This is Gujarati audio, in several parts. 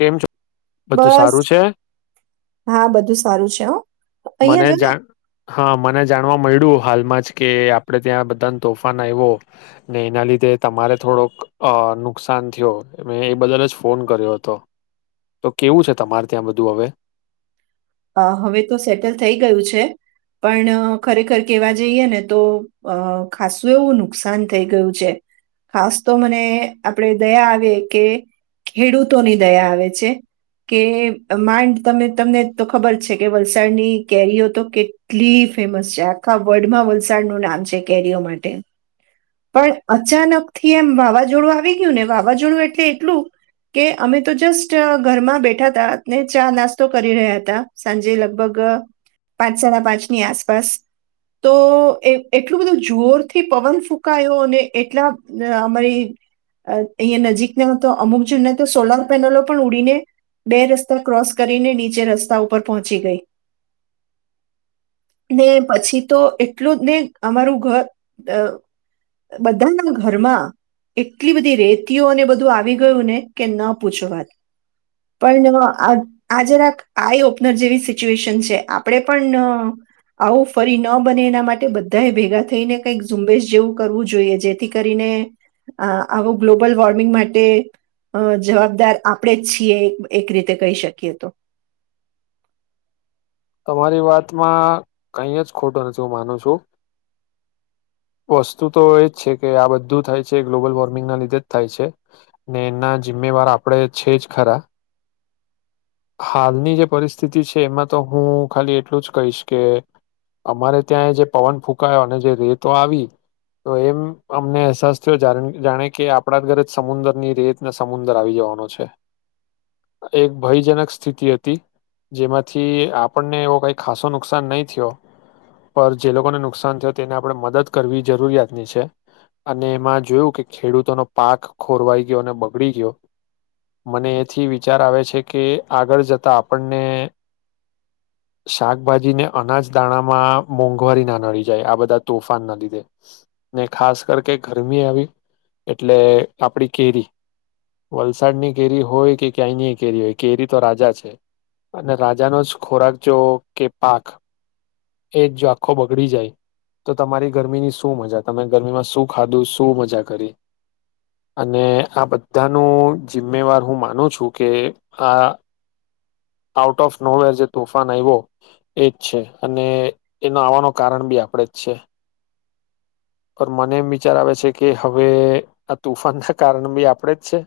કેમ છો બધું બસ સારું છે હા બધું સારું છે હ મને જા હા મને જા જાણવા મળ્યું હાલમાં જ કે આપણે ત્યાં બધા તોફાન આવ્યો ને એના લીધે તમારે થોડોક નુકસાન થયો મેં એ બદલ જ ફોન કર્યો હતો તો કેવું છે તમારે ત્યાં બધું હવે અ હવે તો સેટલ થઈ ગયું છે પણ ખરેખર કેવા જઈએ ને તો અ ખાસું એવું નુકસાન થઈ ગયું છે ખાસ તો મને આપણેે દયા આવે કે ખેડૂતોની દયા આવે છે કે માંડ તમે તમને તો ખબર છે કે વલસાડની કેરીઓ તો કેટલી ફેમસ છે આખા વર્લ્ડમાં વલસાડનું નામ છે કેરીઓ માટે પણ અચાનક થી એમ વાવાઝોડું આવી ગયું ને વાવાઝોડું એટલે એટલું કે અમે તો જસ્ટ ઘરમાં બેઠા હતા ને ચા નાસ્તો કરી રહ્યા સાંજે લગભગ પાંચ સાડા પાંચની આસપાસ તો એ એટલું બધું જોર થી પવન ફૂંકાયો અને એટલા અમારી અહીિયાંયા નજીકના હતો અમુક જૂને તો સોલાર પેનલો પણ ઉડીને બે રસ્તા ક્રોસ કરીને નીચે રસ્તા ઉપર પહોંચી ગઈ ને પછી તો એટલું ને અમારું ઘર બધાના ઘરમાં એટલી બધી રેતીઓ અને બધું આવી ગયું ને કે ન પૂછ વાત પણ આજ રા આઈ ઓપનર જેવી સિચ્યુએશન છે આપણે પણ આવું ફરી ન બને એના માટે બધાએ ભેગા થઈને કંઈક ઝુંબેશ જેવું કરવું જોઈએ જેથી કરીને અ આવો ગ્લોબલ વોર્મિંગ માટે જવાબદાર આપણે જ છીએ એક રીતે કહી શકીએ તો તમારી વાતમાં કઈ જ ખોટું નથી હું માનું છું વસ્તુ તો એ જ છે કે આ બધું થાય છે ગ્લોબલ વોર્મિંગના લીધે જ થાય છે ને એના જિમ્મેવાર આપણે છે જ ખરા હાલની જે પરિસ્થિતિ છે એમાં તો હું ખાલી એટલું જ કહીશ કે અમારે ત્યાં જે પવન ફૂંકો અને જે રેતો આવી તો એમ અમને અહેસાસ થયો જાણે કે આપણા ઘરે જ સમુદર ની રેત ને સમુદર આવી જવાનો છે એક ભયજનક સ્થિતિ હતી જેમાંથી આપણને એવો કઈ ખાસો નુકસાન નહીં થયો પર જે લોકોને નુકસાન થયો તેને આપણે મદદ કરવી જરૂરિયાતની છે અને એમાં જોયું કે ખેડૂતોનો પાક ખોરવાઈ ગયો અને બગડી ગયો મને એથી વિચાર આવે છે કે આગળ જતા આપણને શાકભાજીને અનાજ દાણામાં મોંઘવારી ના નડી જાય આ બધા તોફાન ના લીધે ને ખાસ કર કે ગરમી આવી એટલે આપડી કેરી વલસાડની કેરી હોય કે ક્યાંયની કેરી હોય કેરી તો રાજા છે અને રજા નો ખોરાક જો કે પાક એ જો આખો બગડી જાય તો તમારી ગરમીની શું મજા તમે ગરમીમાં શું ખાધું શું મજા કરી અને આ બધાનું જિમ્મેવાર હું માનું છું કે આ ઓફ નોવેર જે તોફાન આવ્યો એજ છે અને એનો આવવાનું કારણ બી આપણેે જ છે પણ મને એમ વિચાર આવે છે કે હવે આ તુફાન ના કારણ બી આપણેે જ છે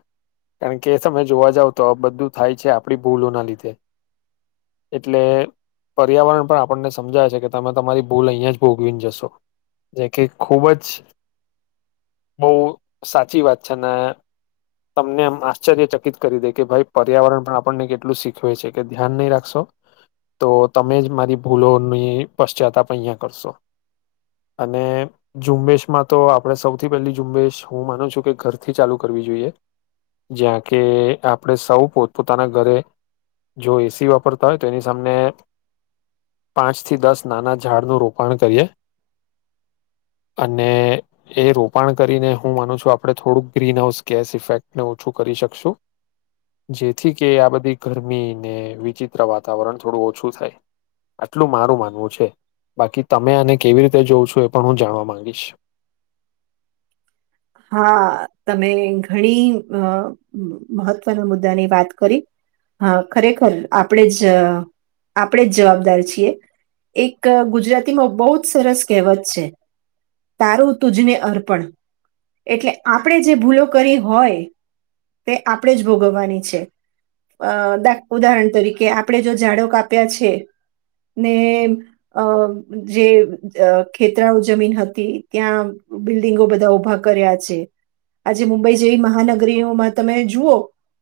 કારણ કે તમે જોવા જાવ તો આ બધું થાય છે આપણી ભૂલોના લીધે એટલે પર્યાવરણ પણ આપણને સમજાવે છે કે તમે તમારી ભૂલ અહિયાં જ ભોગવીને જશો જે કે ખુબ જ બો સાચી વાત છે અને તમને એમ આશ્ચર્ય ચકિત કરી દે કે ભાઈ પર્યાવરણ પણ આપણને કેટલું શીખવે છે કે ધ્યાન નહી રાખશો તો તમે જ મારી ભૂલોની પશ્ચાતા પણ અહીંયા કરશો અને ઝુંબેશમાં તો આપણે સૌથી પહેલી ઝુંબેશ હું માનું છું કે ઘરથી ચાલુ કરવી જોઈએ જ્યાં કે આપણે સૌ પોતપ પોતાના ઘરે જો એસી વાપરતા હોય તો એની સામેને પાંચ થી દસ નાના ઝાડનું રોપણ કરીએ અને એ રોપણ કરીને હું માનું છું આપણે થોડુંક ગ્રીન હાઉસ ગેસ ઇફેક્ટને ઓછું કરી શકશું જેથી કે આ બધી ગરમી ને વિચિત્ર વાતાવરણ થોડું ઓછું થાય આટલું મારું માનવું છે બાકી તમે આને કેવી રીતે જોઉં છું એ પણ હું જાણવા માંગીશ હા તમે ઘણી અ મ મહત્વના મુદ્દાની વાત કરી હા ખરેખર આપણે જ આપણેે જ જવાબદાર છીએ એક ગુજરાતીમાં બહુ જ સરસ કહેવત છે તારું તુજને અર્પણ એટલે આપણે જે ભૂલો કરી હોય તે આપણેે જ ભોગવવાની છે અ ડા ઉદાહરણ તરીકે આપણે જો ઝડો કાપ્યા છે ને અ જે ખેતરાઓ જમીન હતી ત્યાં બિલ્ડિંગો બધા ઉભા કરિયા છે આજે મુંબઈ જેવી મહાનગરીઓમાં તમે જુઓ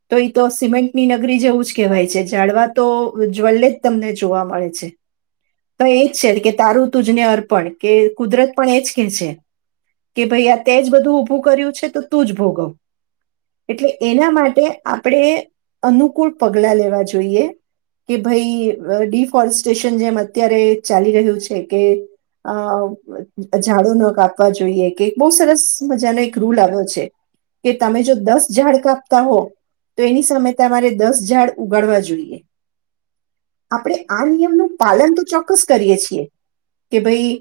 તો એ તો સિમેન્ટની નગરી જેવું જ કહેવાય છે જાડવા તો જવલેજ તમને જોવા મળે છે તો એજ છે કે તારું તુજને અર્પણ કે કુદરત પણ એજ કે છે કે ભાઈ તે જ બધું ઊભું કર્યું છે તો તું જ ભોગવ એટલે એના માટે આપણેે અનુકૂળ પગલા લેવા જોઈએ કે ભાઈ ડિફોરેસ્ટેશન જેમ અત્યારે ચાલી રહ્યું છે કે અ ઝાડો ન કાપવા જોઈએ કે બ સર મજાનો એક રૂલ આવ્યો છે કે તમે જો દસ ઝાડ કાપતા હો તો એની સામે તમારે દસ ઝાડ ઉગાડવા જોઈએ આપણે આ નિયમનું પાલન તો ચોક્કસ કરીએ છીએ કે ભાઈ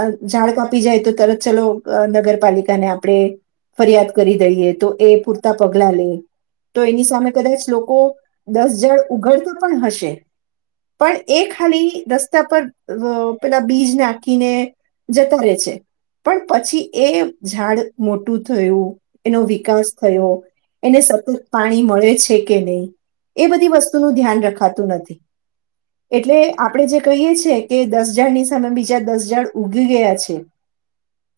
અ ઝાડ કાપી જાય તો તરત ચલો અ નગર પાલિકાને આપણે ફરિયાદ કરી દઈએ તો એ પૂરતા પગલા લે તો એની સામે કદાચ લોકો દસ જણ ઉઘડતા પણ હશે પણ એ ખાલી રસ્તા પર પેલા બીજ નાખીને જતા રહેે છે પણ પછી એ ઝાડ મોટું થયું એનો વિકાસ થયો એને સતત પાણી મળે છે કે નહી એ બધી વસ્તુનું ધ્યાન રખાતું નથી એટલે આપણે જે કહીએ છે કે દસ જાાડની સામે બીજા દસ ઝાડ ઊગી ગયા છે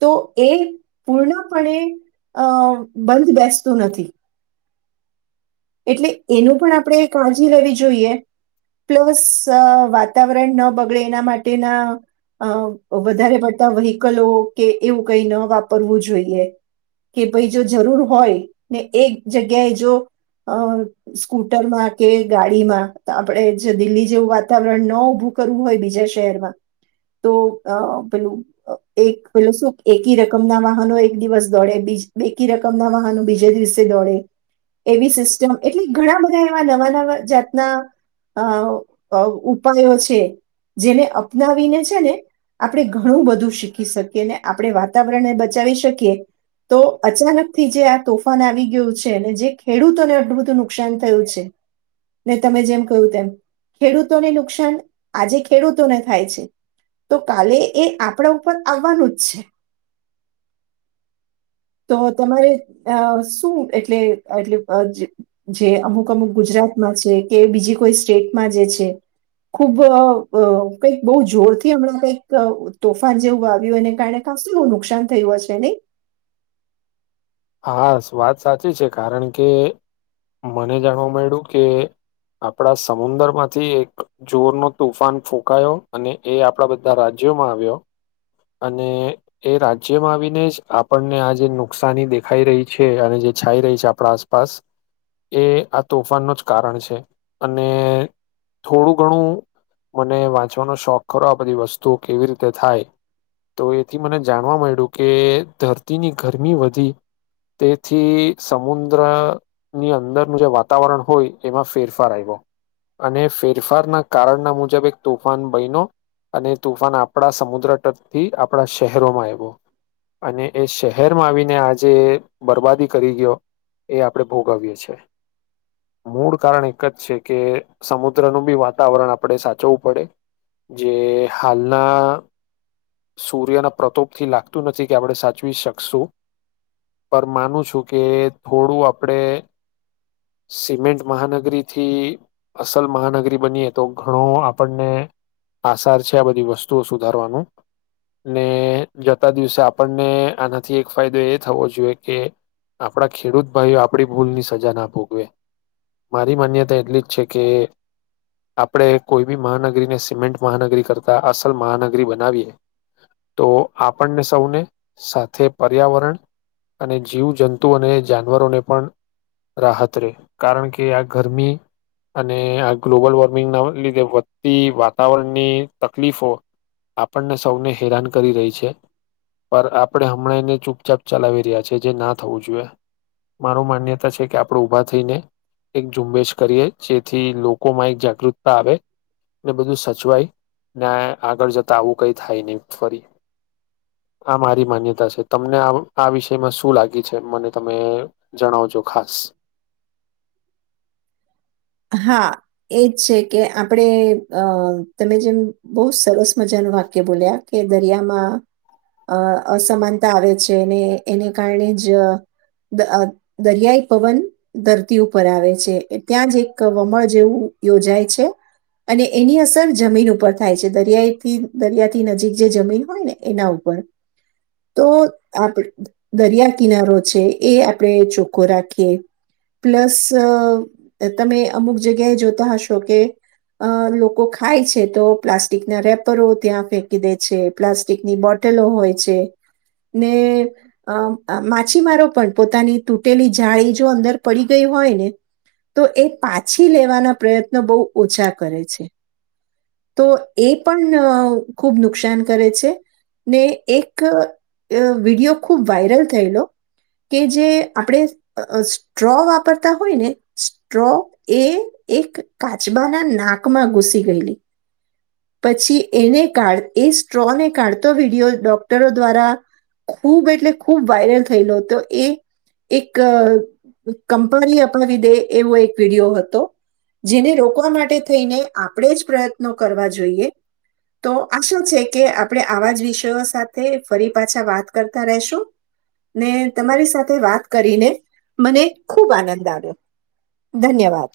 તો એ પૂર્ણપણે અ બંધ બેસતું નથી એટલે એનું પણ આપણે કાળજી લેવી જોઈએ પ્લસ વાતાવરણ ન બગડે એના માટેના અ વધારે પડતા વહી કલો કે એવું કઈ ન વાપરવું જોઈએ કે ભાઈ જો જરૂર હોય ને એક જગ્યાએ જો અ સ્કૂટરમાં કે ગાડીમાં આપણે જે દિલ્હી જેવું વાતાવરણ ન ઊભું કરવું હોય બીજા શહેરમાં તો અ પેલું અ એક પેલ શું એકી રકમના વાહનો એક દિવસ દોડે બે રકમના વાહનો બીજા દિવસે દોડે એવી સિસ્ટમ એટલે ઘણા બધા એવા નવા નવા જાતના અ ઉપાયો છે જેને અપનાવીને છે ને આપણે ઘણું બધું શીખી શકીએ ને આપણે વાતાવરણને બચાવી શકીએ તો અચાનકથી જે આ તોફાન આવી ગયું છે ને જે ખેડૂતોને આટલું બધું નુકસાન થયું છે ને તમે જેમ કહ્યું તેમ ખેડૂતોને નુકસાન આજે ખેડૂતોને થાય છે તો કાલે એ આપણા ઉપર આવવાનું જ છે તો તમારે અ શું એટલે એટલે જે અમુક અમુક ગુજરાતમાં છે કે બીજી કોઈ સ્ટેટમાં જે છે ખુબ અ કંઈક બહુ જોરથી હમણાં કંઈક તોફાન જેવું આવ્યું એને કારણે કાસું એવું નુકસાન થયું હશે નહી હા વાત સાચી છે કારણ કે મને જાણવા મળ્યું કે આપણા સમુંદ્ર માંથી એક જોર નો તોુફાન ફૂંકાયો અને એ આપણા બધા રાજ્યોમાં આવ્યો અને એ રાજ્યમાં આવીને જ આપણને આ જે નુકસાની દેખાઈ રહી છે અને જે છાઈ રહી છે આપણા આસપાસ એ આ તોફાનનું જ કારણ છે અને થોડું ઘણું મને વાંચવાનો શોખ કરો આ બધી વસ્તુઓ કેવી રીતે થાય તો એથી મને જાણવા મળ્યું કે ધરતીની ગરમી વધી, તેથી સમુંદ્રની અંદરનું જે વાતાવરણ હોય એમાં ફેરફાર આવ્યો, અને ફેરફારના કારણના મુજાબિક તોફાન બનીનો અને તોફાન આપણા સમુદ્ર તટ થી આપણા શહેરોમાં આવ્યો, અને એ શહેરમાં આવીને આજે બરબાદી કરી ગયો એ આપણે ભોગવીએી છે, મૂળ કારણ એક જ છે કે સમુદ્રનું બી વાતાવરણ આપણે સાચવવું પડે જે હાલના સૂર્યના પ્રતોપ થી લાગતું નથી કે આપણે સાચવી શકશું પણ માનું છું કે થોડું આપણે સિમેન્ટ મહાનગરીથી અસલ મહાનગરી બનીએ તો ઘણો આપણને આસાર છે આ બધી વસ્તુઓ સુધારવાનું ને જતા દિવસે આપણને આનાથી એક ફાયદો એ થવો જોઈએ કે આપણા ખેડૂત ભાઈ આપણી ભૂલની સજા ના ભોગવે. મારી માન્યતા એટલી જ છે કે આપણે કોઈ બી મહાનગરીને સિમેન્ટ મહાનગરી કરતા અસલ મહાનગરી બનાવીએ. તો આપણને સૌને સાથે પર્યાવરણ અને જીવજંતુ અને જાનવરોને પણ રાહત રે, કારણ કે આ ગરમી અને આ ગ્લોબલ વોર્મિંગ ના લીધે વધતી વાતાવરણની તકલીફો આપણને સૌને હેરાન કરી રહી છે, પર આપણે હમણાં એને ચૂપચાપ ચલાવી રહ્યા છે, જે ના થવું જોઈએ. મારુ માન્યતા છે કે આપણે ઉભા થઈને એક ઝુંબેશ કરીએ, જેથી લોકોમાં એક જાગૃતતા આવે ને બધું સચવાય, ને આગળ જતા આવું કઈ. થાયની ફરી આ મારી માન્યતા છે તમને આ વિષયમાં શું લાગી છે મને તમે જણાવજો ખાસ. હા એજ છે કે આપણે અ તમે જેમ બહુ સરસ મજાનું વાક્ય બોલ્યા કે દરિયામાં અ અસમાનતા આવે છે ને એને કારણે જ દ દરિયાઈ પવન ધરતી ઉપર આવે છે ત્યાં જ એક કવમળ જેવું યોજાય છે અને એની અસર જમીન ઉપર થાય છે દરિયાઈથી દરિયાથી નજીક જે જમીન હોયને એના ઉપર તો આપડે દરિયા કિનારો છે એ આપણે ચોખ્ખો રાખીએ પ્લસ અ તમે અમુક જગ્યાએ જોતા હશો કે અ લોકો ખાય છે તો પ્લાસ્ટિકના રેપરો ત્યાં ફેંકી દે છે પ્લાસ્ટિકની બોટલો હોય છે ને અ માછીમારો પણ પોતાની તૂટેલી જાળી જો અંદર પડી ગઈ હોયને તો એ પાછી લેવાના પ્રયત્નો બહુ ઓછા કરે છે તો એ પણ અ ખૂબ નુકસાન કરે છે ને એક અ વિડીયો ખૂબ વાયરલ થયેલો કે જે આપણે સ્ટ્રો વાપરતા હોયને સ્ટ્રો એ એક કાચબાનાં નાકમાં ઘુસી ગયેલી. પછી એને કાઢ એ સ્ટ્રોને કાઢતો વિડિયો ડોક્ટરો દ્વારા ખૂબ એટલે ખૂબ વાયરલ થયેલો હતો એ એક કંપની અપાવી દે એવો એક વિડિયો હતો જેને રોકવા માટે થઈને આપણે જ પ્રયત્નો કરવા જોઈએ તો આ શું છે કે આપણે આવા જ વિષયો સાથે ફરી પાછા વાત કરતા રેહશું ને તમારી સાથે વાત કરીને મને ખૂબ આનંદ આવ્યો ધન્યવાદ.